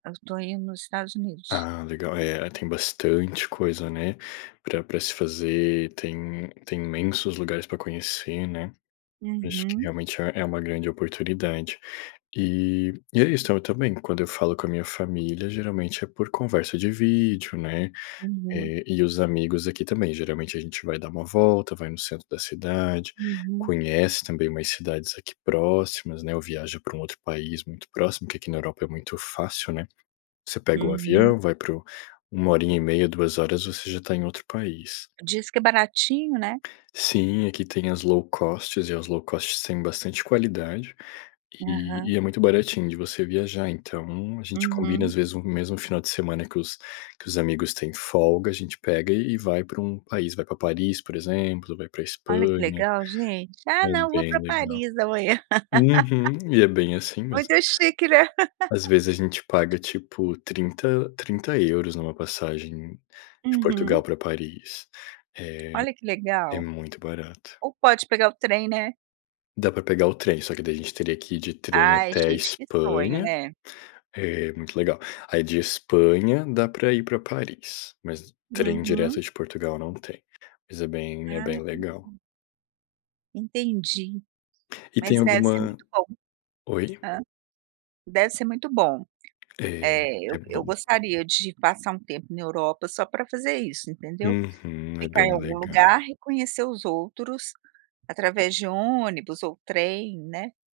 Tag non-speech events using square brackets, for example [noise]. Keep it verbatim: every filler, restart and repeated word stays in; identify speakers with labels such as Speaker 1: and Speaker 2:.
Speaker 1: Estou indo nos Estados Unidos.
Speaker 2: Ah legal, é, tem bastante coisa né, pra pra se fazer, tem tem imensos lugares para conhecer né? Acho que
Speaker 1: Uhum.
Speaker 2: realmente é é uma grande oportunidade. E e é isso também, quando eu falo com a minha família geralmente é por conversa de vídeo né,
Speaker 1: Uhum.
Speaker 2: eh, e os amigos aqui também geralmente a gente vai dar uma volta, vai no centro da cidade,
Speaker 1: Uhum.
Speaker 2: conhece também umas cidades próximas né ou viaja para um outro país muito próximo, porque aqui na Europa é muito fácil né? Você pega o
Speaker 1: Uhum.
Speaker 2: avião, vai para o uma horinha e meia, duas horas você já está em outro país.
Speaker 1: Diz que é baratinho né?
Speaker 2: Sim, aqui tem as low-cost e as low-cost têm bastante qualidade, e
Speaker 1: Aham.
Speaker 2: e é muito baratinho de você viajar. Então, a gente combina
Speaker 1: Uhum.
Speaker 2: às vezes um mesmo final de semana que os que os amigos têm folga, a gente pega e e vai para um país, vai para Paris, por exemplo, vai para
Speaker 1: Olha que
Speaker 2: Espanha,
Speaker 1: legal gente, "Ah
Speaker 2: é
Speaker 1: não vou para
Speaker 2: bem legal.
Speaker 1: Paris amanhã."
Speaker 2: Uhum, e é bem
Speaker 1: [laughs]
Speaker 2: assim mesmo.
Speaker 1: Muito chique né.
Speaker 2: Às vezes a gente paga tipo, trinta trinta euros em uma passagem de Portugal
Speaker 1: Uhum.
Speaker 2: para Paris, eh,
Speaker 1: Olha que
Speaker 2: é
Speaker 1: legal,
Speaker 2: muito barato.
Speaker 1: ou pode pegar o trem, né?
Speaker 2: Dá para pegar o trem, só que daí a gente teria que ir de trem
Speaker 1: Ai
Speaker 2: até a
Speaker 1: gente, que sonho
Speaker 2: Espanha,
Speaker 1: né.
Speaker 2: é muito legal. Aí de Espanha dá para ir para Paris, mas trem direto
Speaker 1: Uhum.
Speaker 2: de Portugal não tem, mas é bem é
Speaker 1: Ah,
Speaker 2: bem legal.
Speaker 1: hum. Entendi,
Speaker 2: E tem
Speaker 1: mas deve ser
Speaker 2: alguma,
Speaker 1: muito bom.
Speaker 2: oi?
Speaker 1: Hã, deve ser muito bom,
Speaker 2: É,
Speaker 1: eh,
Speaker 2: é
Speaker 1: eu eu
Speaker 2: bom.
Speaker 1: gostaria de passar um tempo na Europa só para fazer isso, entendeu?
Speaker 2: Uhum, é
Speaker 1: Ficar em
Speaker 2: bem
Speaker 1: algum
Speaker 2: legal.
Speaker 1: lugar e conhecer os outros, através de ônibus ou trem, né.